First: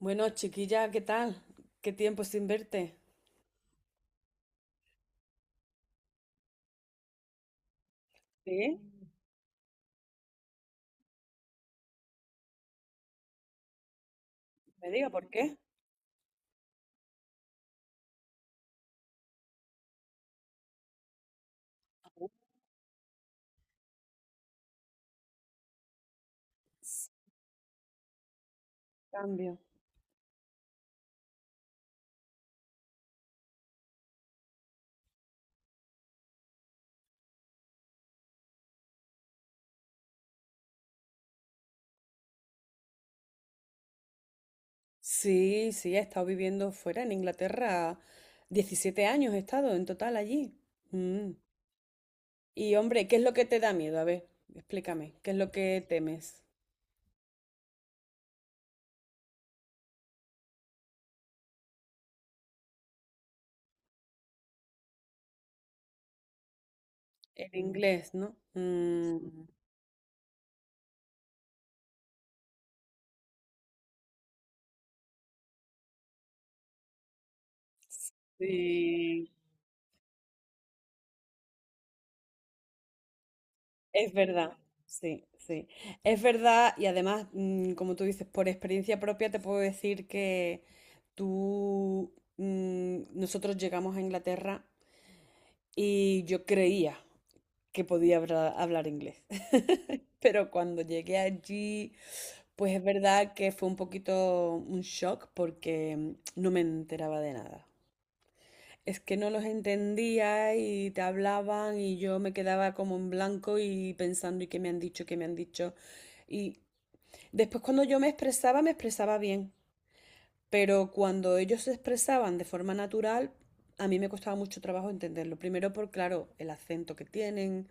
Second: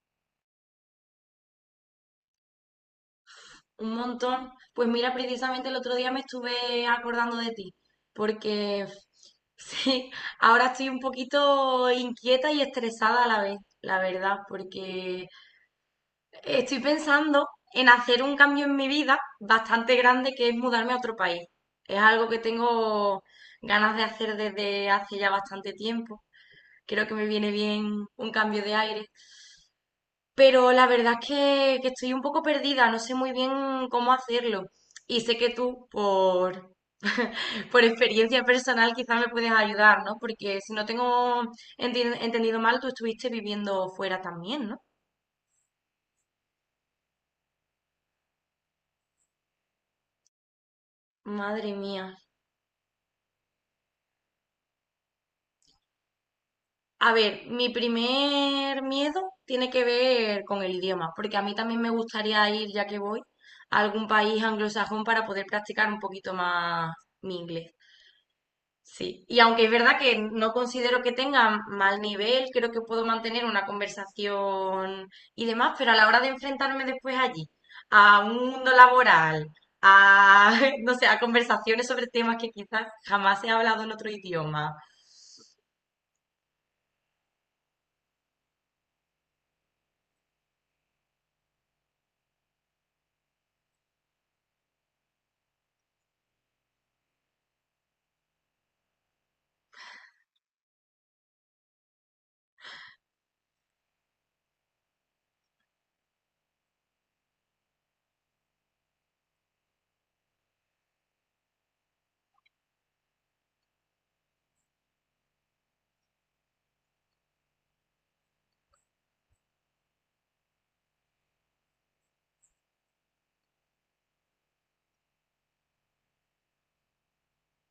Bueno, chiquilla, ¿qué tal? ¿Qué tiempo sin verte? Un montón. Pues mira, precisamente el otro día me estuve acordando de ti, Sí, porque sí, ahora estoy un poquito inquieta y estresada a la vez, la verdad, me diga porque por qué. estoy pensando en hacer un cambio en mi vida bastante grande que es mudarme a otro país. Es algo que tengo ganas de hacer desde hace ya bastante tiempo. Creo S- que me viene bien un cambio de aire. Cambio. Pero la verdad es que estoy un poco perdida, no sé muy bien cómo hacerlo. Y sé que tú, por, por experiencia personal, quizás me puedes ayudar, ¿no? Porque si no tengo entendido mal, tú estuviste viviendo fuera también, ¿no? Sí, sí, he estado viviendo fuera en Inglaterra. 17 años he estado en total allí. Mm. Madre mía. Y hombre, ¿qué es lo que te da miedo? A ver, explícame, ¿qué es lo que temes? A ver, mi primer miedo tiene que ver con el idioma, porque a mí también me gustaría ir, ya que voy, a algún país anglosajón para poder practicar un poquito más mi El inglés. inglés, ¿no? Sí, y aunque es verdad que no considero que tenga mal nivel, creo que puedo mantener una conversación y demás, pero a la hora de enfrentarme después allí a un mundo Sí, laboral, a, no sé, a conversaciones sobre temas que quizás jamás he hablado en otro es verdad, idioma. sí, sí. Es verdad y además, como tú dices, por experiencia propia te puedo decir que nosotros llegamos a Inglaterra y yo creía que hablar inglés. Pero cuando llegué allí, pues es verdad que fue un poquito un shock porque no me enteraba de nada. Es que no los entendía y te hablaban y yo me quedaba como en blanco y pensando, ¿y qué me han dicho? ¿Qué me han dicho? Y después cuando yo me expresaba bien, pero cuando ellos se expresaban de forma natural, a mí me costaba mucho trabajo entenderlo. Primero por, claro, el acento que tienen.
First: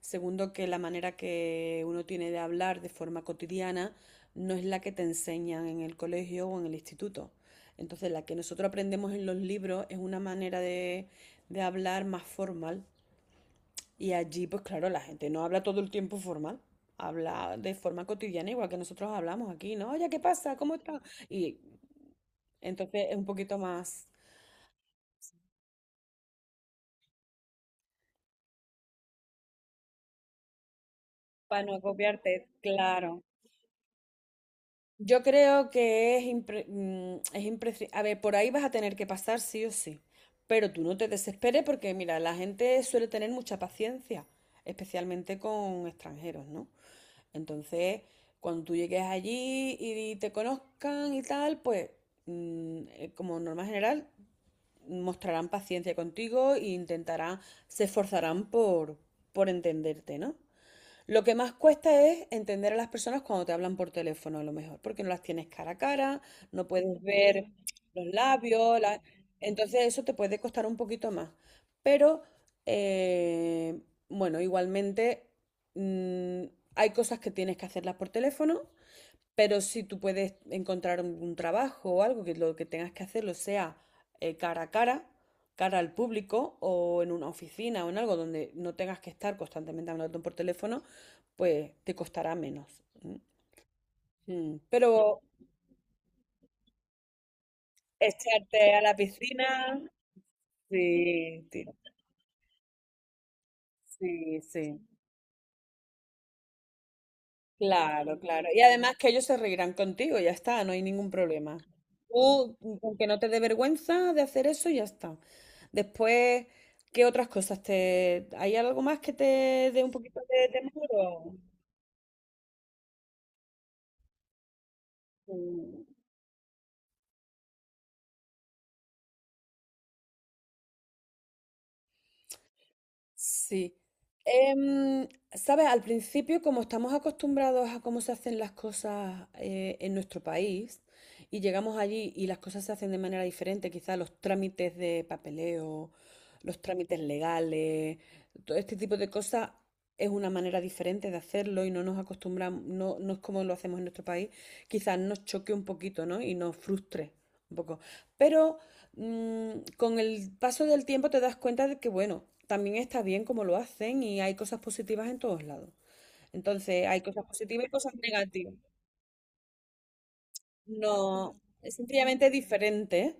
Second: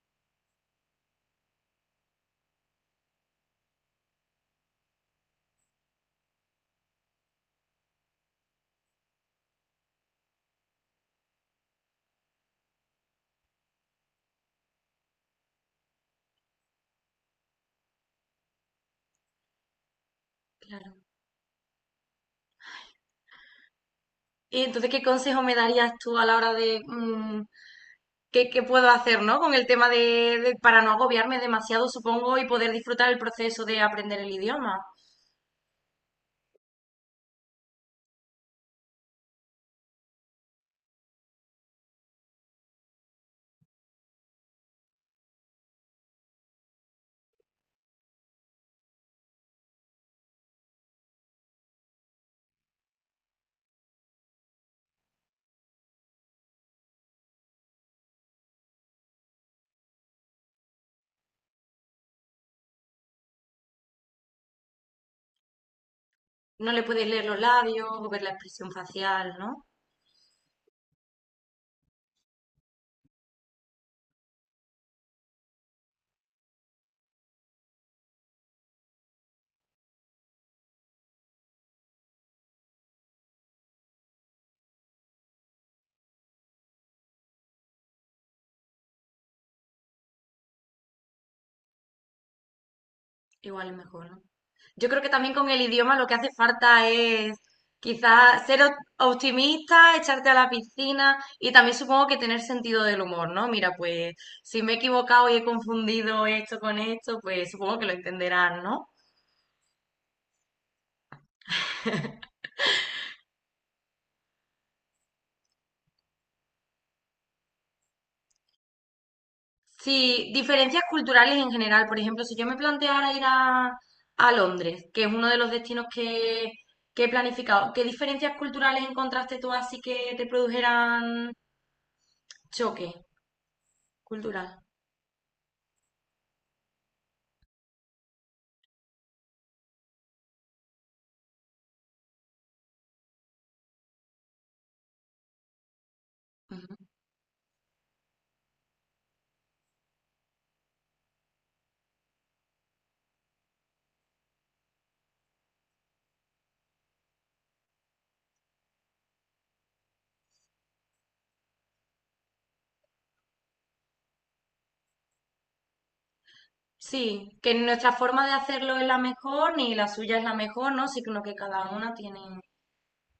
Segundo, que la manera que uno tiene de hablar de forma cotidiana no es la que te enseñan en el colegio o en el instituto. Entonces, la que nosotros aprendemos en los libros es una manera de hablar más formal. Y allí, pues claro, la gente no habla todo el tiempo formal, habla de forma cotidiana, igual que nosotros hablamos aquí, ¿no? Oye, ¿qué pasa? ¿Cómo Claro. está? Y entonces es un poquito más. Y entonces, ¿qué consejo me darías tú a la hora de qué puedo hacer, ¿no? Con el tema de- para no agobiarme Para no demasiado, supongo, y copiarte, poder disfrutar el claro. proceso de aprender el idioma. Yo creo que es imprescindible. A ver, por ahí vas a tener que pasar sí o sí. Pero tú no te desesperes porque, mira, la gente suele tener mucha paciencia, especialmente con extranjeros, ¿no? Entonces, cuando tú llegues allí y te conozcan y tal, pues, como norma general, mostrarán paciencia contigo e intentarán, se esforzarán por entenderte, ¿no? Lo que más cuesta es entender a las personas cuando te hablan por teléfono, a lo mejor, porque no las tienes cara a cara, no No le puedes puedes leer los ver labios los o ver la expresión labios, facial, ¿no? entonces eso te puede costar un poquito más. Pero, eh, bueno, igualmente mm, hay cosas que tienes que hacerlas por teléfono, pero si tú puedes encontrar un trabajo o algo que lo que tengas que hacerlo sea cara a cara, cara al público o en una oficina o en algo donde no tengas que estar constantemente hablando por teléfono, pues te costará menos. ¿M? Igual es mejor, ¿no? Yo creo que Pero también con el idioma lo que hace falta es quizás ser echarte a la piscina, optimista, echarte a la piscina sí, y sí, también supongo que tener sentido del humor, ¿no? Mira, pues sí, si me he sí. equivocado y he confundido esto con esto, pues supongo que lo Claro, claro. Y entenderán, ¿no? además que ellos se reirán contigo, ya está, no hay ningún problema. Tú, con que no te dé vergüenza de hacer eso, ya está. Después, ¿qué otras cosas te... ¿Hay algo más que te dé un poquito Sí, de diferencias temor? ¿o? culturales en general. Por ejemplo, si yo me planteara ir a Londres, que es uno de los Mm. destinos que he planificado, ¿qué diferencias culturales encontraste tú así que te produjeran choque Sí. cultural? Em, sabes, al principio, como estamos acostumbrados a cómo se hacen las cosas en nuestro país y llegamos allí y las cosas se hacen de manera diferente, quizás los trámites de papeleo, los Ujú. trámites legales, todo este tipo de cosas es una manera diferente de hacerlo y no nos acostumbramos, no, no es como lo hacemos en nuestro país, quizás nos choque un poquito, ¿no? Y nos frustre un poco. Pero con el paso del tiempo te das cuenta de que, bueno, también está bien como lo hacen y hay cosas positivas en todos lados. Entonces, hay cosas Sí, que positivas y cosas nuestra forma de negativas. hacerlo es la mejor, ni la suya es la mejor, ¿no? Sino que No, cada es una sencillamente tiene diferente.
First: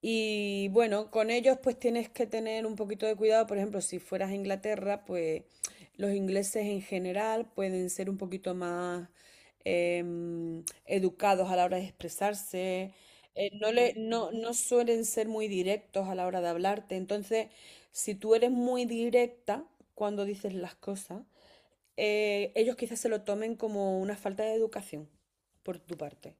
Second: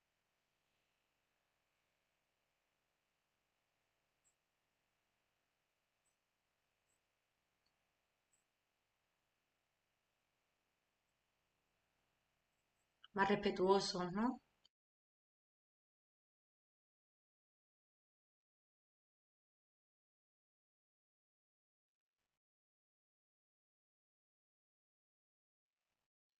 Y bueno, con ellos pues tienes que tener un poquito de cuidado. Por ejemplo, si fueras a Inglaterra, pues los ingleses en general pueden ser un poquito más educados a la hora de expresarse. más No, respetuosos, no, ¿no? no suelen ser muy directos a la hora de hablarte. Entonces, si tú eres muy directa cuando dices las cosas, ellos quizás se lo tomen como una falta de educación por tu parte,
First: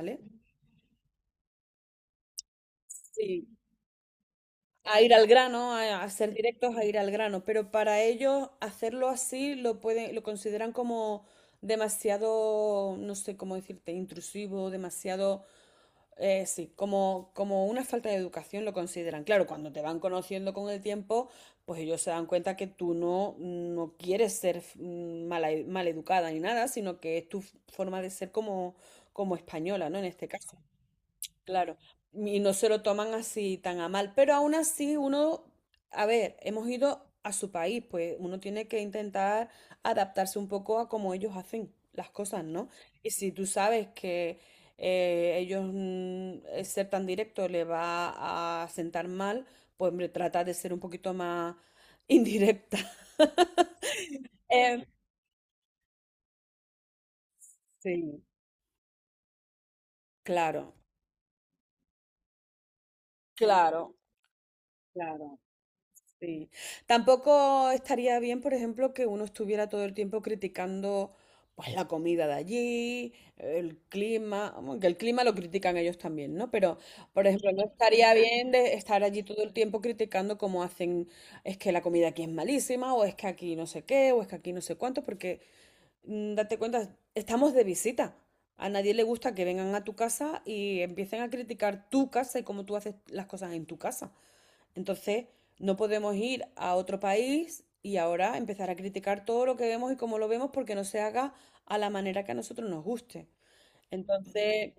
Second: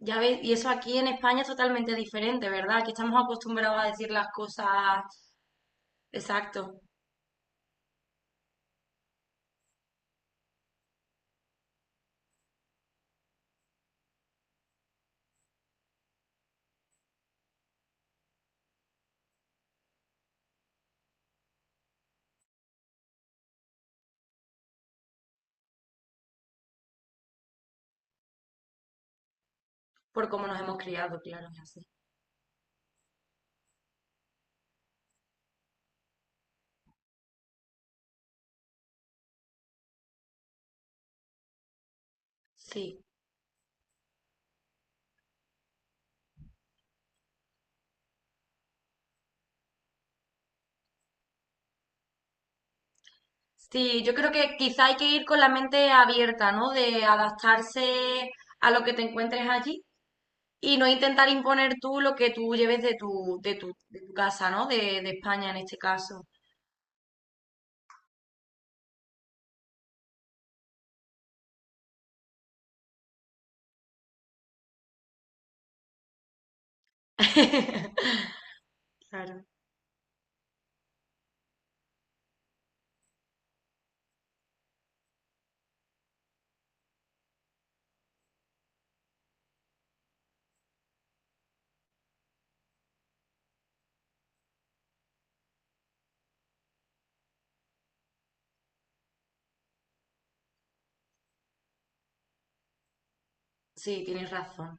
Ya ves, y eso aquí en España es totalmente diferente, ¿verdad? Aquí estamos Sí, acostumbrados a decir las cosas a ir al grano, a hacer directos, exacto. a ir al grano, pero para ellos hacerlo así lo pueden, lo consideran como demasiado, no sé cómo decirte, intrusivo, demasiado, sí, como una falta de educación lo consideran. Claro, cuando te van conociendo con el tiempo, pues ellos se dan cuenta que tú no quieres ser maleducada ni nada, sino que es tu forma de ser como española, ¿no? En este Por cómo caso. nos hemos criado, claro, es Claro, así. y no se lo toman así tan a mal, pero aún así uno, a ver, hemos ido a su país, pues uno tiene que intentar adaptarse un poco a cómo ellos hacen las cosas, ¿no? Sí, Y si tú sabes que el ser tan directo le va a sentar mal, pues hombre, trata de ser un poquito más indirecta. sí, yo creo que Em, quizá hay que ir con la mente abierta, ¿no? De sí, adaptarse a lo que te encuentres allí claro, y no intentar imponer tú lo que tú lleves de tu, claro, de tu casa, ¿no? De claro. España en este caso. Sí. Tampoco estaría bien, por ejemplo, que uno estuviera todo el tiempo criticando pues la comida de allí, el clima, aunque el clima lo critican ellos también, ¿no? Pero, por ejemplo, no estaría bien de estar allí todo Claro, el tiempo criticando cómo hacen, es que la comida aquí es malísima, o es que aquí no sé qué, o es que aquí no sé cuánto, porque date cuenta, estamos de visita. A nadie le gusta que vengan a tu casa y empiecen a criticar tu casa y cómo tú haces las cosas en tu casa. Entonces, no podemos ir a otro país y ahora empezar a criticar todo lo que vemos y cómo lo vemos porque no se haga a la manera que a nosotros nos guste. sí, tienes Entonces, razón.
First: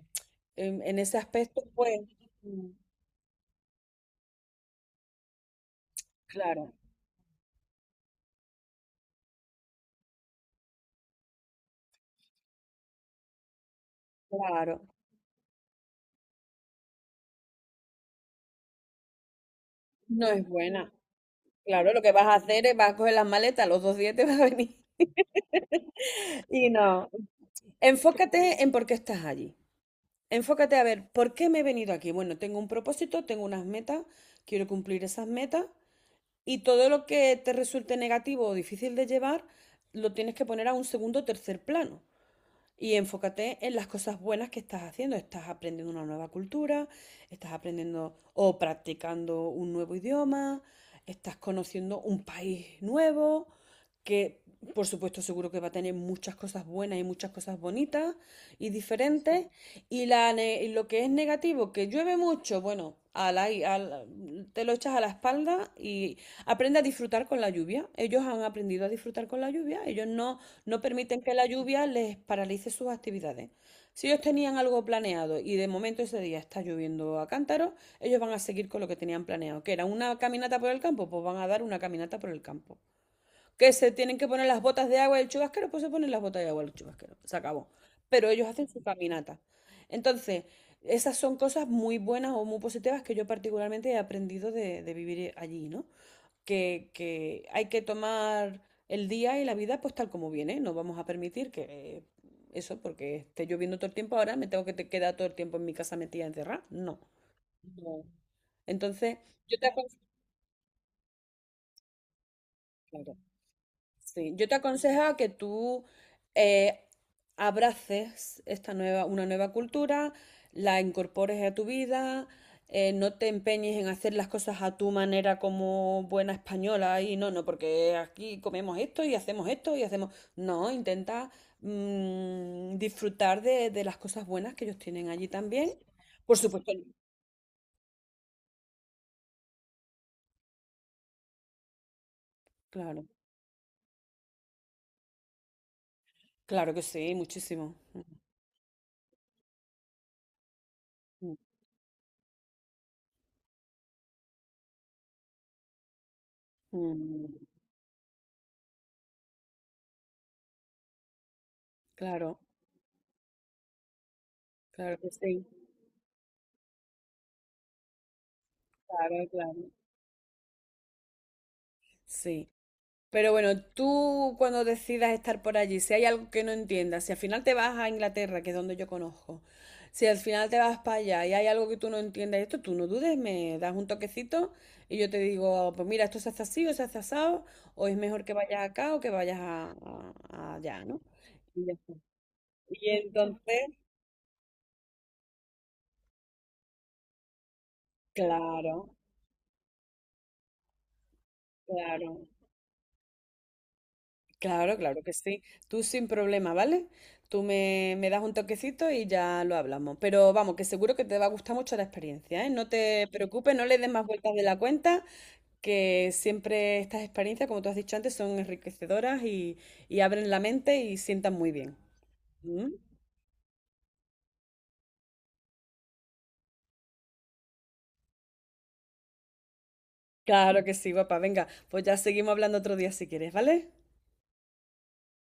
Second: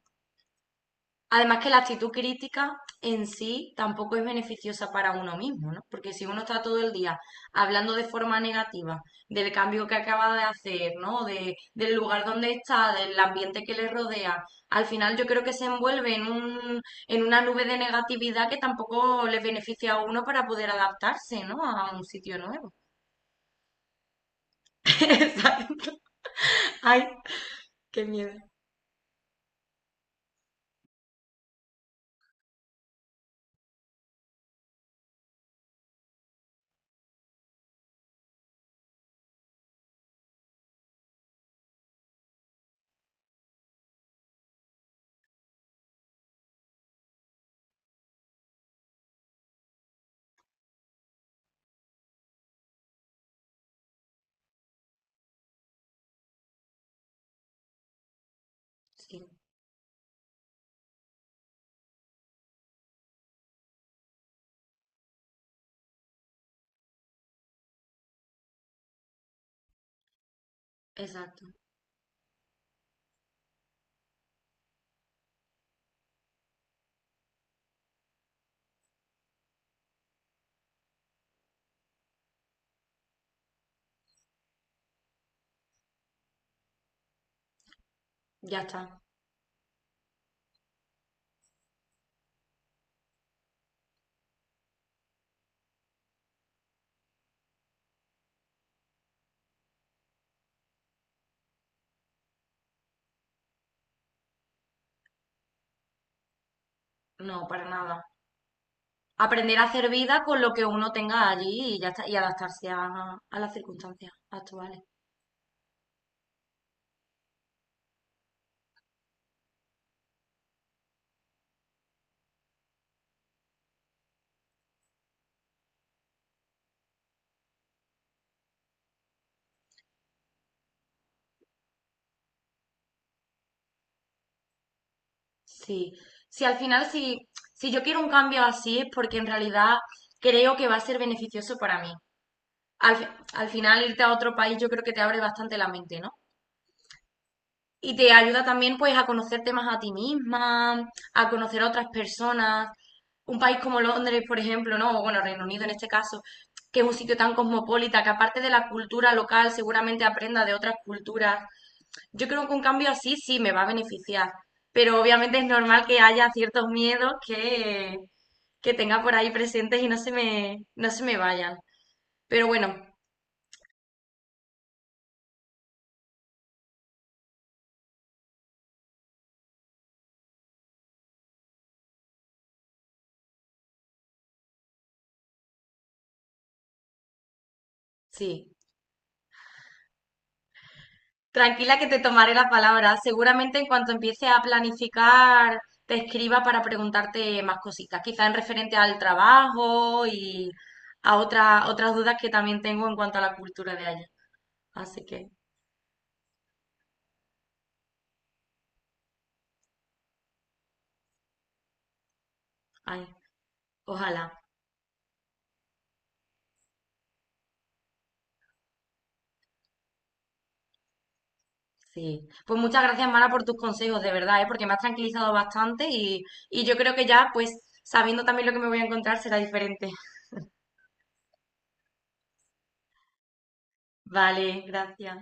en ese aspecto, Además que la pues, actitud mm, crítica en sí tampoco es beneficiosa para uno mismo, ¿no? Porque si uno está claro, todo el día hablando de forma negativa del cambio que acaba de hacer, ¿no? De, del lugar donde está, del ambiente que le rodea, claro, al final yo creo que se envuelve en un, en una nube de negatividad que tampoco le beneficia a uno no para es poder buena. adaptarse, ¿no? Claro, A lo un que vas a sitio hacer nuevo. es vas a coger las maletas, los dos días te vas a venir. Exacto. Y Ay, no. qué miedo. Enfócate en por qué estás allí. Enfócate a ver, ¿por qué me he venido aquí? Bueno, tengo un propósito, tengo unas metas, quiero cumplir esas metas. Y todo lo que te resulte negativo o difícil de llevar, lo tienes que poner a un segundo o tercer plano. Y enfócate en las cosas buenas que estás haciendo. Estás aprendiendo una nueva cultura, estás aprendiendo o practicando un nuevo idioma, estás conociendo un país nuevo, que por supuesto seguro que va a tener muchas cosas buenas y muchas cosas bonitas y Sí, diferentes. Y, y lo que es negativo, que llueve mucho, bueno, ala y ala, te lo echas a la espalda y aprende a disfrutar con la lluvia. Ellos han aprendido a disfrutar con la lluvia. Ellos no, no permiten que exacto. la lluvia les paralice sus actividades. Si ellos tenían algo planeado y de momento ese día está lloviendo a cántaros, ellos van a seguir con lo que tenían planeado, que era una caminata por el campo, pues van a dar una caminata por el campo. Que se tienen que poner las botas de agua del chubasquero, pues se ponen las botas de agua del chubasquero. Se acabó. Pero ellos Ya hacen su está. caminata. Entonces, esas son cosas muy buenas o muy positivas que yo particularmente he aprendido de vivir allí, ¿no? Que hay que tomar el día y la vida pues tal como viene. No vamos a permitir que eh, porque esté lloviendo todo el tiempo ahora, me tengo que quedar todo el tiempo en mi casa metida encerrada. No. No, para No. nada. Entonces, Aprender yo a te hacer aconsejo, vida con lo que uno tenga allí y ya está, y adaptarse claro. A las circunstancias Sí, yo te actuales. aconsejo que tú eh, abraces una nueva cultura, la incorpores a tu vida, no te empeñes en hacer las cosas a tu manera como buena española y no, no, porque aquí comemos esto y hacemos... No, intenta disfrutar de las cosas buenas que ellos tienen allí también. Sí, Por sí, al supuesto, final, si, si yo quiero un cambio así es porque en realidad creo que va a ser beneficioso para mí. Al, claro, al final, irte a otro país yo creo que te abre bastante la mente, ¿no? claro que sí, muchísimo. Y Mm, te ayuda también pues a conocerte más a ti misma, a mm, conocer a otras personas. Un país como Londres, por ejemplo, ¿no? O bueno, Reino Unido en este caso, que es un sitio mm. tan cosmopolita, que aparte de la cultura local seguramente aprenda de otras culturas. Yo Claro, creo que un cambio así sí me va a beneficiar, claro pero que obviamente es sí, normal que haya ciertos miedos que tenga por claro, ahí claro. presentes y no se me, no se me vayan. Pero Sí, bueno, pero bueno, tú cuando decidas estar por allí, si hay algo que no entiendas, si al final te vas a Inglaterra, que es donde yo conozco, si al final te vas para allá y hay algo que tú no entiendas, esto tú no dudes, me das un toquecito y yo te digo, pues mira, esto se hace así o se hace asado, o es mejor que sí. vayas acá o que vayas a allá, ¿no? Y ya Tranquila que está. te tomaré la Y palabra. entonces, Seguramente en cuanto empiece a planificar, te escriba para preguntarte más cositas, quizá en referente claro, al trabajo y a otras dudas claro. que también tengo en cuanto a la cultura de allá. Claro, claro Así que que, sí. Tú sin problema, ¿vale? Tú me das un toquecito y ya lo hablamos. Pero vamos, que seguro que te va a gustar mucho la experiencia, ¿eh? No ay, te preocupes, no le des más vueltas ojalá, de la cuenta, que siempre estas experiencias, como tú has dicho antes, son enriquecedoras y abren la mente y sientan muy bien. sí. Pues ¿Mm? muchas gracias, Mara, por tus consejos, de verdad, ¿eh? Porque me has tranquilizado bastante y yo creo que ya, pues, sabiendo también lo que me voy a encontrar, será diferente. Claro que sí, papá. Venga, pues ya seguimos hablando otro día si quieres, ¿vale? Vale, gracias.